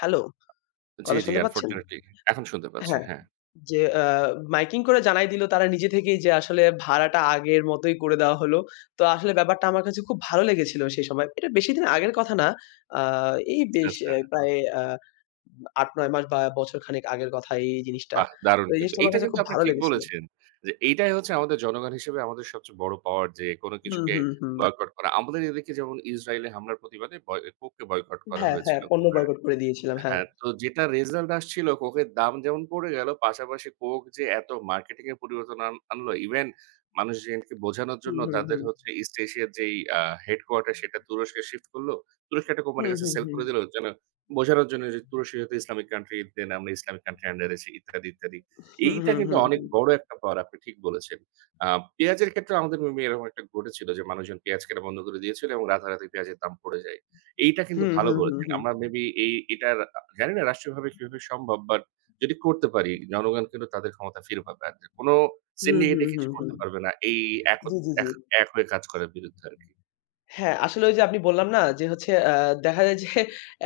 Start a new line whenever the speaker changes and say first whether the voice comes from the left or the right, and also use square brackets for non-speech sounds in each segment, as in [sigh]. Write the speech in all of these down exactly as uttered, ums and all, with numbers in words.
left: Hello!
right: জি,
left: কথা
right: জি।
left: শুনতে পাচ্ছেন?
right: আনফরচুনেটলি, এখন শুনতে পাচ্ছি।
left: হ্যাঁ,
right: হ্যাঁ।
left: যে আ মাইকিং করে জানায় দিলো, তারা নিজে থেকেই যে আসলে ভাড়াটা আগের মতই করে দেয়া হলো। তো আসলে ব্যাপারটা আমার কাছে খুব ভালো লেগেছিল সেই সময়। এটা বেশিদিন আগের কথা না। আ এই
right: আচ্ছা,
left: বেশ এ
right: আচ্ছা।
left: প্রায় আ আট নয় মাস বা বছরখানেক আগের কথা এই জিনিসটা।
right: বাহ!
left: তো
right: দারুণ
left: এই
right: কিন্তু।
left: জিনিসটা আমার
right: এইটা
left: কাছে
right: কিন্তু
left: খুব
right: আপনি
left: ভালো
right: ঠিক
left: লেগেছিল।
right: বলেছেন। যে এইটাই হচ্ছে আমাদের জনগণ হিসেবে আমাদের সবচেয়ে বড় পাওয়ার, যে কোনো
left: উহু,
right: কিছুকে
left: হু, হুম।
right: বয়কট করা। আমাদের এদিকে যেমন ইসরাইলে হামলার প্রতিবাদে পয়ে কোককে বয়কট করা
left: হ্যাঁ, হ্যাঁ।
right: হয়েছিল।
left: পণ্য
right: কোকের
left: বয়কট করে দিয়েছিলাম। হ্যাঁ।
right: হ্যাঁ, তো যেটা রেজাল্ট আসছিলো, কোকের দাম যেমন পড়ে গেলো, পাশাপাশি কোক যে এত মার্কেটিং এ পরিবর্তন আন আনল, ইভেন মানুষ যেহেতু বোঝানোর
left: উম
right: জন্য
left: হু,
right: তাদের
left: হুম।
right: হচ্ছে ইস্ট এশিয়ার যেই আ হেডকোয়ার্টার সেটা তুরস্কে শিফট করলো। তুরস্কের একটা কোম্পানির
left: হুম,
right: কাছে
left: হুম,
right: সেল
left: হুম।
right: করে দিলো। যেন বোঝানোর জন্য যে, "তুরস্কে যাতে ইসলামিক কান্ট্রিতে নাম, আমরা ইসলামিক কান্ট্রির আন্ডারে আছি, ইত্যাদি, ইত্যাদি।"
left: হু,
right: এইটা
left: হু,
right: কিন্তু
left: হু,
right: অনেক
left: হু।
right: বড় একটা পাওয়ার, আপনি ঠিক বলেছেন। আ পেঁয়াজের ক্ষেত্রেও আমাদের অমনি এরকম একটা ঘটেছিল, যে মানুষজন পেঁয়াজ কেনা বন্ধ করে দিয়েছিল এবং রাতারাতি পেঁয়াজের দাম পড়ে যায়। এইটা
left: হু,
right: কিন্তু ভালো
left: হু, হু,
right: বলেছেন।
left: হু।
right: আমরা মে বি এই এটার আ জানিনা রাষ্ট্রীয়ভাবে কিভাবে সম্ভব? বাট, যদি করতে পারি জনগণ কিন্তু তাদের ক্ষমতা ফিরে পাবে একদম। কোনো
left: হু, হু,
right: সিন্ডিকেটই
left: হু,
right: কিছু
left: হু।
right: করতে পারবে না। এই এক হত
left: জি, জি,
right: এক
left: জি।
right: এক হয়ে কাজ করার বিরুদ্ধে আরকি।
left: হ্যাঁ, আসলে ওইযে আমি বললাম না যে হচ্ছে আ দেখা যায় যে,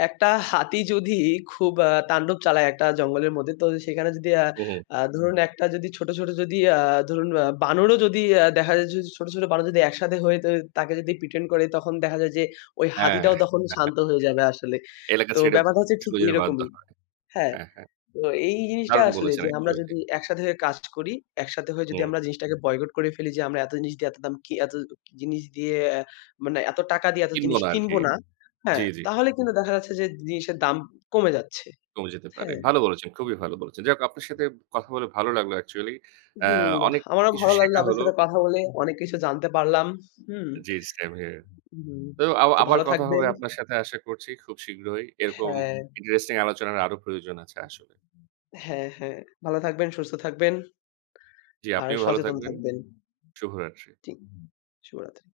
left: একটা হাতি যদি খুব আ তান্ডব চালায় একটা জঙ্গলের মধ্যে, তো সেখানে যদি আ
right: উহু।
left: আ ধরুন একটা যদি ছোট, ছোট যদি আ ধরুন, আ বানরও যদি আ দেখা যায় যে, ছোট, ছোট বানর যদি একসাথে হয়ে তয়ে, তাকে যদি প্রিটেন্ড করে তখন দেখা যায় যে ওই
right: হ্যাঁ।
left: হাতিটাও তখন
right: [chuckles]
left: শান্ত হয়ে যাবে আসলে।
right: এলাকা
left: তো
right: ছেড়ে,
left: ব্যাপারটা হচ্ছে ঠিক
right: চলে যেতে বাধ্য
left: এরকমই।
right: হয়।
left: হ্যাঁ।
right: হ্যাঁ, হ্যাঁ।
left: তো এই জিনিসটা
right: দারুণ
left: আসলে
right: বলেছেন,
left: যে, আমরা
right: অ্যাকচুয়ালি।
left: যদি একসাথে হয়ে কাজ করি, একসাথে হয়ে যদি
right: হুম।
left: আমরা জিনিসটাকে বয়কট করে ফেলি যে আমরা এত জিনিস দিয়ে এত দাম কি এত জিনিস দিয়ে মানে এত টাকা দিয়ে এত জিনিস
right: কিনবনা
left: কিনব
right: আরকি।
left: না। হ্যাঁ,
right: জি, জি।
left: তাহলে কিন্তু দেখা যাচ্ছে যে জিনিসের দাম কমে যাচ্ছে।
right: কমে যেতে পারে।
left: হ্যাঁ।
right: ভালো বলেছেন, খুবই ভালো বলেছেন। যাহোক আপনার সাথে কথা বলে ভালো লাগলো অ্যাকচুয়ালি, আ
left: হুম।
right: অনেক
left: আমারও
right: কিছু
left: ভালো লাগলো
right: শেখা
left: আপনার
right: হল।
left: সাথে কথা বলে। অনেক কিছু জানতে পারলাম। হুম।
right: জি, সেম হেয়ার।
left: উহু,
right: তো আবা
left: তো
right: আবার
left: ভালো
right: কথা হবে
left: থাকবেন।
right: আপনার সাথে আশা করছি, খুব শীঘ্রই। এরকম
left: হ্যাঁ।
right: ইন্টারেস্টিং আলোচনার আরো প্রয়োজন আছে আসলে।
left: হ্যাঁ, হ্যাঁ। ভালো থাকবেন, সুস্থ থাকবেন।
right: জি।
left: আর
right: আপনিও ভালো
left: সচেতন
right: থাকবেন।
left: থাকবেন।
right: শুভরাত্রি।
left: জি, শুভরাত্রি।